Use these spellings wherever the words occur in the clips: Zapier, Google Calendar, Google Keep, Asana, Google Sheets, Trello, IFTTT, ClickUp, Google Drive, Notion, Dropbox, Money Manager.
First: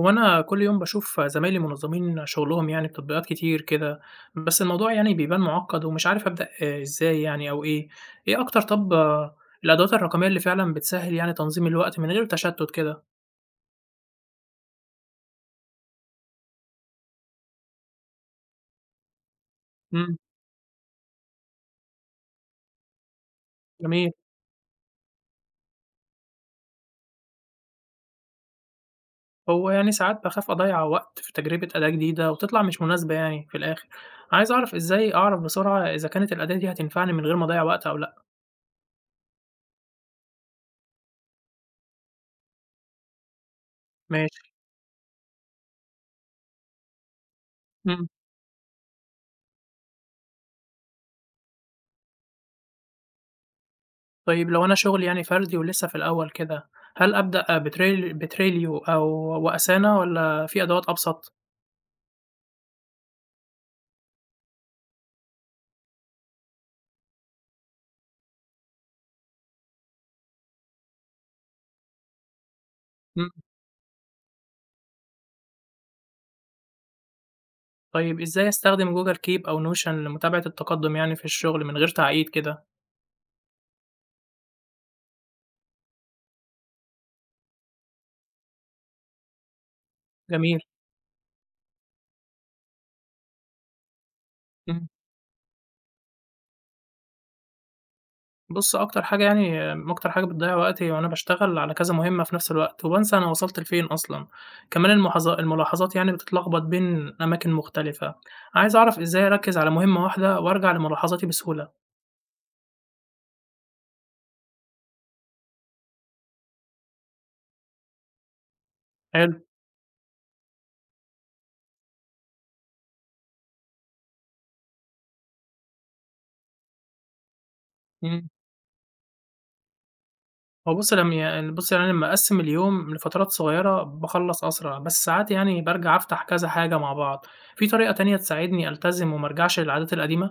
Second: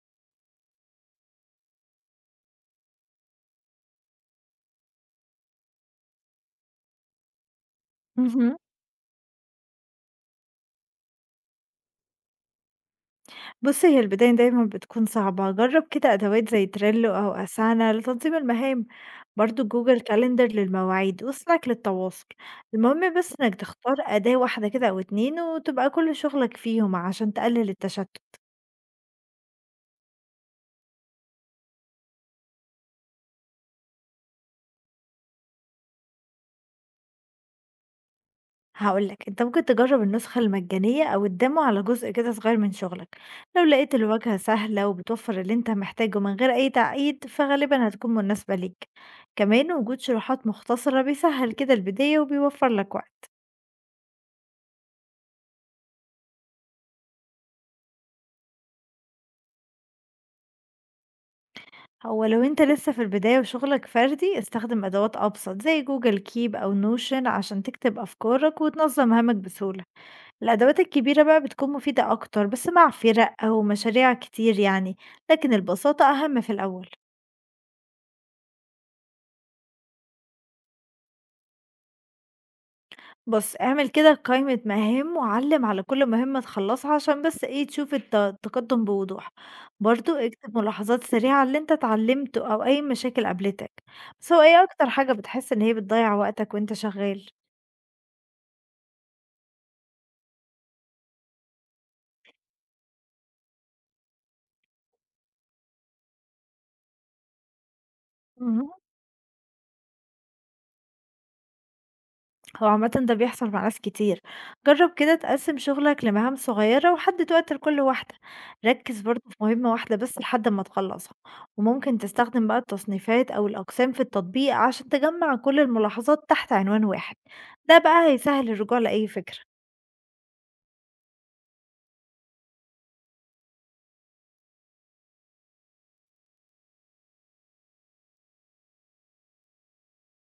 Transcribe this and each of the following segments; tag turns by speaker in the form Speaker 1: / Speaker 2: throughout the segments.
Speaker 1: هو أنا كل يوم باشوف زمايلي منظّمين شغلهم يعني بتطبيقات كتير كده، بس الموضوع يعني بيبان معقّد ومش عارف أبدأ إزاي يعني أو إيه، إيه
Speaker 2: اهم.
Speaker 1: أكتر طَب الأدوات الرقمية اللي فعلًا بتسهّل يعني تنظيم الوقت من غير تشتُّت كده؟
Speaker 2: بُصّي، هي البداية دايمًا بتكون صعبة، جرّب كده أدوات زي Trello أو Asana لتنظيم المهام، برضه Google
Speaker 1: إمم.
Speaker 2: Calendar للمواعيد وSlack للتواصل، المهم بس إنك تختار
Speaker 1: جميل.
Speaker 2: أداة واحدة كده أو 2 وتبقى كل شغلك فيهم عشان تقلل التشتُّت.
Speaker 1: هو يعني ساعات باخاف أضيّع وقت في تجربة أداة جديدة وتطلع مش مناسبة يعني في الآخر، عايز أعرف إزاي أعرف بسرعة إذا كانت الأداة دي هتنفعني من غير ما أضيّع وقت أو لأ؟
Speaker 2: هاقول لك، أنت ممكن تجرّب النسخة المجانية أو الdemo على جزء كده صغير من شغلك، لو لقيت الواجهة
Speaker 1: ماشي.
Speaker 2: سهلة وبتوفّر اللي أنت محتاجه من غير أي تعقيد، فغالبًا
Speaker 1: إمم.
Speaker 2: هتكون مناسبة ليك، كمان وجود شروحات مختصرة بيسهّل كده البداية وبيوفّر لك وقت.
Speaker 1: طيب لو أنا شغلي يعني فردي ولسه في الأول كده، هل أبدأ بتريليو أو وأسانا والّا في أدوات أبسط؟
Speaker 2: هو لو انت لسه في البداية وشغلك فردي، استخدم أدوات أبسط زي جوجل كيب أو نوشن عشان تكتب أفكارك وتنظم هامك بسهولة. الأدوات الكبيرة بقى بتكون مفيدة أكتر بس مع
Speaker 1: إمم.
Speaker 2: فرق أو مشاريع كتير يعني، لكن البساطة أهم في الأول.
Speaker 1: طيب إزاي أستخدم جوجل كيب أو نوشن لمتابعة التقدم يعني في الشغل من غير تعقيد كده؟
Speaker 2: بص، اعمل كده قائمة مهام وعلم على كل مهمة تخلصها عشان بس ايه تشوف التقدم بوضوح. برضو اكتب
Speaker 1: جميل.
Speaker 2: ملاحظات سريعة على اللي انت اتعلمته أو أي مشاكل قابلتك. بس هو ايه
Speaker 1: إمم.
Speaker 2: أكتر حاجة بتحس إن هي بتضيع وقتك وانت شغال؟
Speaker 1: بُص أكتر حاجة يعني أكتر حاجة بتضيّع وقتي وأنا باشتغل على كذا مهمة في نفس الوقت، وبانسى أنا وصلت لفين أصلًا، كمان الملاحظات يعني بتتلخبط بين أماكن مختلفة،
Speaker 2: مهم.
Speaker 1: عايز أعرف إزاي أركّز على مهمة واحدة وأرجع لملاحظاتي بسهولة؟
Speaker 2: هو عامة ده بيحصل مع ناس كتير. جرب كده تقسم شغلك لمهام صغيرة وحدد وقت لكل واحدة. ركز برضه
Speaker 1: حلو.
Speaker 2: في مهمة واحدة بس لحد ما تخلصها. وممكن تستخدم بقى التصنيفات أو الأقسام في التطبيق عشان تجمع كل الملاحظات تحت عنوان واحد. ده بقى
Speaker 1: إمم.
Speaker 2: هيسهل الرجوع لأي فكرة.
Speaker 1: هو بُصّ، لم ي بُصّي، يعني أنا لمّا أقسّم اليوم لفترات صغيّرة باخلّص أسرع، بس ساعات يعني بارجع أفتح كذا حاجة مع بعض. في طريقة تانية تساعدني ألتزم وما أرجعش للعادات القديمة؟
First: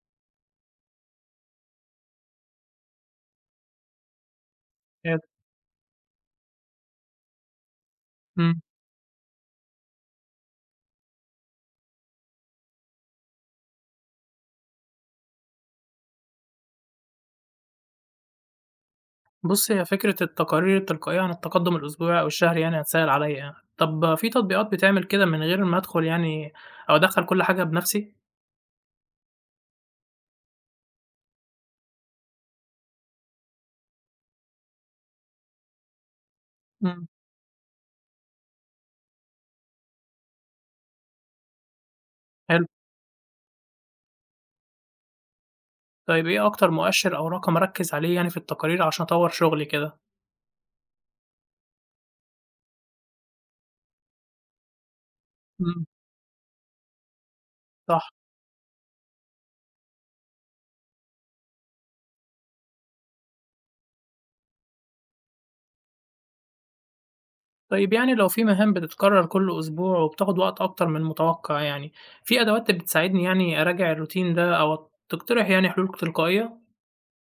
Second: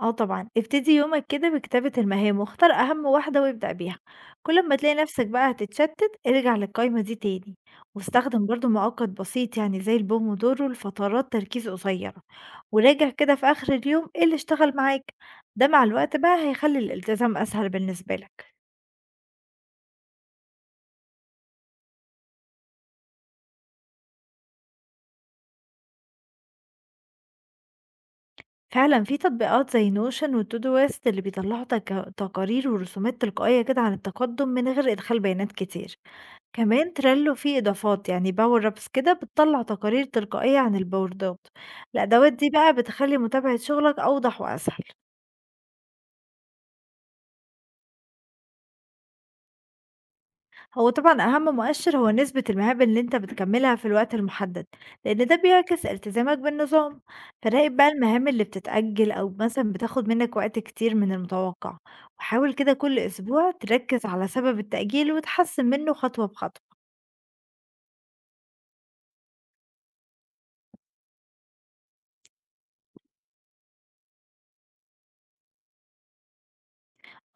Speaker 2: آه طبعًا، ابتدي يومك كده بكتابة المهام واختار أهم واحدة وابدأ بيها، كل ما تلاقي
Speaker 1: هي.
Speaker 2: نفسك بقى هتتشتت ارجع للقايمة دي تاني، واستخدم
Speaker 1: إمم.
Speaker 2: برضه مؤقت بسيط يعني زي البومودورو لفترات تركيز قصيرة، وراجع كده في آخر اليوم إيه اللي اشتغل معاك، ده مع الوقت بقى هيخلي الالتزام أسهل بالنسبة لك.
Speaker 1: بُصّي، هي فكرة التقارير التلقائية عن التقدُّم الأسبوعي أو الشهري يعني هتسهِّل عليّا يعني. طَب في تطبيقات بتعمل كده من غير ما أدخُل يعني أو أدخّل كل حاجة بنَفْسي؟
Speaker 2: فعلًا في تطبيقات زي نوشن وتودويست اللي بيطلعوا تقارير ورسومات تلقائية كده عن التقدم من غير إدخال بيانات كتير. كمان
Speaker 1: إمم.
Speaker 2: تريلو فيه إضافات يعني باور أبس كده بتطلع تقارير تلقائية عن البوردات. الأدوات دي
Speaker 1: حلو.
Speaker 2: بقى بتخلي متابعة شغلك أوضح وأسهل.
Speaker 1: طيب إيه أكتر مؤشِّر أو رقم أركّز عليه يعني في التقارير عشان أطوّر شغلي كده؟
Speaker 2: هو طبعا أهم مؤشر هو نسبة المهام اللي انت بتكملها في الوقت المحدد، لأن ده
Speaker 1: إمم.
Speaker 2: بيعكس التزامك بالنظام. فراقب بقى
Speaker 1: صح.
Speaker 2: المهام اللي بتتأجل أو مثلا بتاخد منك وقت كتير من المتوقع، وحاول كده كل أسبوع تركز على سبب التأجيل وتحسن منه خطوة بخطوة.
Speaker 1: طيب يعني لو في مهام بتتكرر كل أسبوع وبتاخد وقت أكتر من المتوقع يعني، في أدوات بتساعدني يعني أراجع الروتين ده أو تقترح يعني حلول تلقائية؟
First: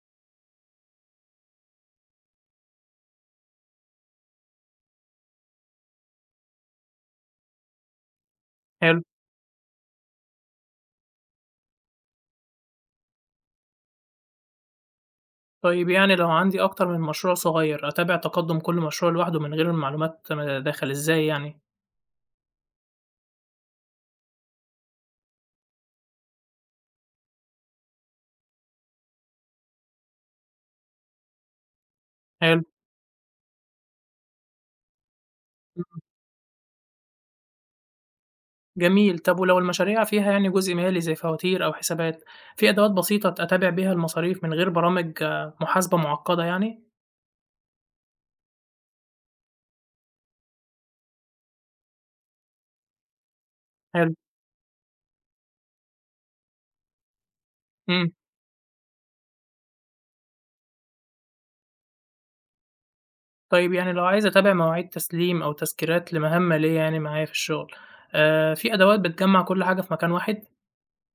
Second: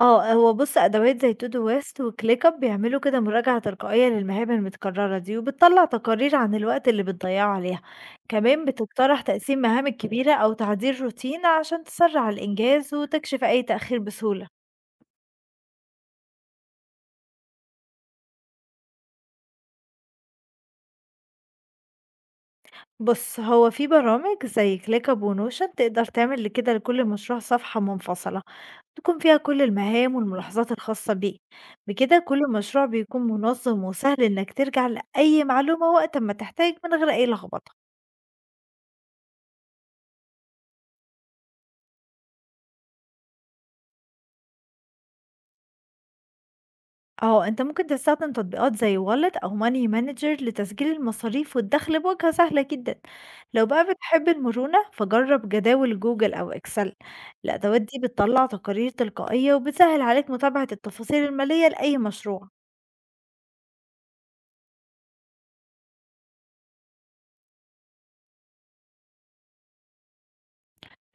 Speaker 2: آه، هو بُص أدوات زي to do list وClickUp بيعملوا كده مراجعة تلقائية للمهام المتكررة دي، وبتطلع تقارير عن الوقت اللي بتضيعه عليها، كمان
Speaker 1: حلو.
Speaker 2: بتقترح تقسيم مهامك كبيرة أو تعديل روتين عشان تسرع الإنجاز وتكشف أي تأخير بسهولة.
Speaker 1: طيب يعني لو عندي أكتر من مشروع صغير أتابع تقدم كل مشروع لوحده من غير معلومات مداخل إزاي يعني؟
Speaker 2: بُص هو في برامج زي ClickUp وNotion تقدر تعمل لكده لكل مشروع صفحة منفصلة، تكون فيها كل المهام والملاحظات الخاصة بيه، بكده كل
Speaker 1: حلو.
Speaker 2: مشروع بيكون منظم وسهل إنك ترجع لأي معلومة وقت أمّا تحتاج من غير أي لخبطة.
Speaker 1: جميل. طب ولو المشاريع فيها يعني جزء مالي زي فواتير أو حسابات، في أدوات بسيطة أتابع بيها المصاريف من غير برامج محاسبة معقدة يعني؟
Speaker 2: آه، أنت ممكن تستخدم تطبيقات زي Wallet أو Money Manager لتسجيل المصاريف والدخل بواجهة سهلة جدا. لو بقى
Speaker 1: حلو.
Speaker 2: بتحب المرونة فجرب جداول جوجل أو إكسل. الأدوات دي
Speaker 1: إمم.
Speaker 2: بتطلع تقارير تلقائية وبتسهل عليك متابعة التفاصيل المالية لأي مشروع.
Speaker 1: طيب يعني لو عايز أتابع مواعيد تسليم أو تذكيرات لمهمة ليّا يعني معايا في الشغل، في أدوات بتجمّع كل حاجة في مكان واحد؟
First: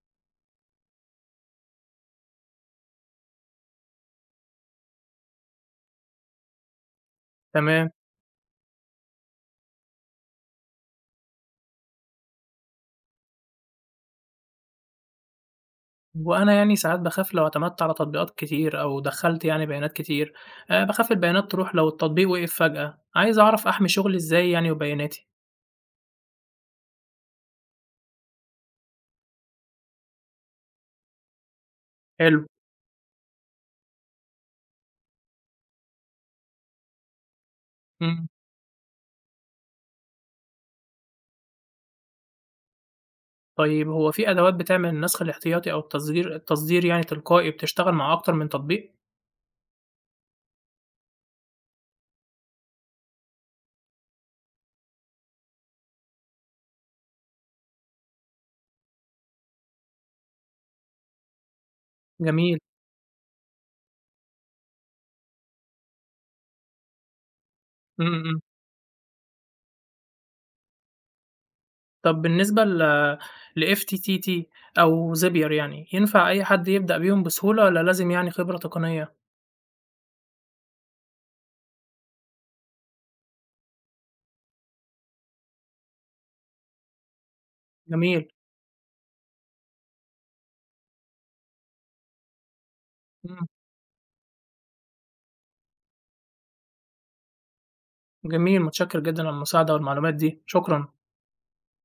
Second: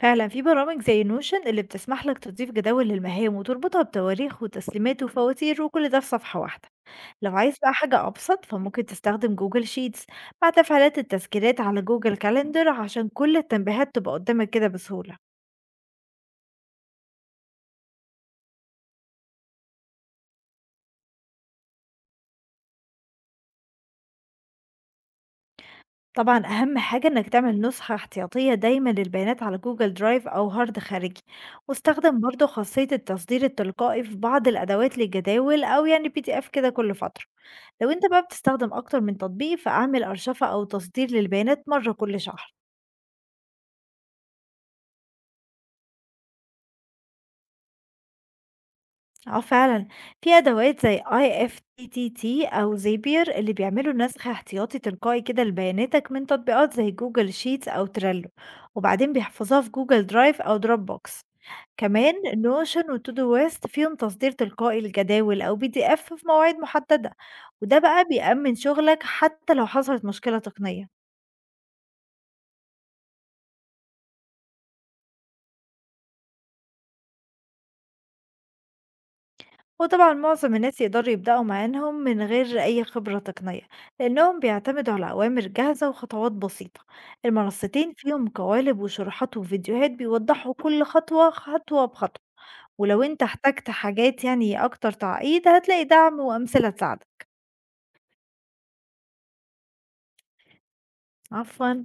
Speaker 2: فعلا في برامج زي نوشن اللي بتسمح لك تضيف جداول للمهام وتربطها بتواريخ وتسليمات وفواتير وكل ده في صفحة واحدة. لو عايز بقى
Speaker 1: تمام.
Speaker 2: حاجة أبسط فممكن تستخدم جوجل شيتس، مع تفعيلات التذكيرات على جوجل كالندر عشان كل التنبيهات تبقى قدامك كده بسهولة.
Speaker 1: وأنا يعني ساعات باخاف لو اعتمدت على تطبيقات كتير أو دخّلت يعني بيانات كتير، باخاف البيانات تروح لو التطبيق وقف فجأة، عايز أعرف أحمي شغلي إزاي يعني وبياناتي؟
Speaker 2: طبعا أهم حاجة إنك تعمل نسخة احتياطية دايما للبيانات على جوجل درايف أو هارد خارجي. واستخدم
Speaker 1: حلو.
Speaker 2: برضو خاصية التصدير التلقائي في بعض الأدوات للجداول أو يعني بي دي إف كده كل فترة. لو أنت بقى
Speaker 1: إمم.
Speaker 2: بتستخدم أكتر من تطبيق فأعمل أرشفة أو تصدير للبيانات مرة كل شهر.
Speaker 1: طيب هو في أدوات بتعمل النسخ الاحتياطي أو التصدير يعني تلقائي بتشتغل مع أكتر من تطبيق؟
Speaker 2: اه فعلا، في ادوات زي اي اف تي تي تي او زيبير اللي بيعملوا نسخ احتياطي تلقائي كده لبياناتك من تطبيقات زي جوجل شيتس او تريلو، وبعدين بيحفظوها في جوجل درايف او دروب بوكس. كمان
Speaker 1: جميل.
Speaker 2: نوشن وتودو ويست فيهم تصدير تلقائي للجداول او بي دي اف في مواعيد محددة، وده بقى
Speaker 1: إمم. إمم.
Speaker 2: بيأمن شغلك حتى لو حصلت مشكلة تقنية.
Speaker 1: طب بالنسبة لFTTT أو Zapier يعني، ينفع أي حد يبدأ بيهم بسهولة والّا لازم يعني خبرة تقنية؟
Speaker 2: وطبعا معظم الناس يقدروا يبدأوا معاهم من غير أي خبرة تقنية، لأنهم بيعتمدوا على أوامر جاهزة وخطوات بسيطة. المنصتين
Speaker 1: جميل.
Speaker 2: فيهم قوالب وشروحات وفيديوهات بيوضحوا كل خطوة خطوة بخطوة. ولو انت
Speaker 1: إمم.
Speaker 2: احتجت حاجات يعني أكتر تعقيد هتلاقي دعم وأمثلة تساعدك.
Speaker 1: جميل، متشكر جدًا على المساعدة والمعلومات دي، شكرًا.
Speaker 2: عفوا.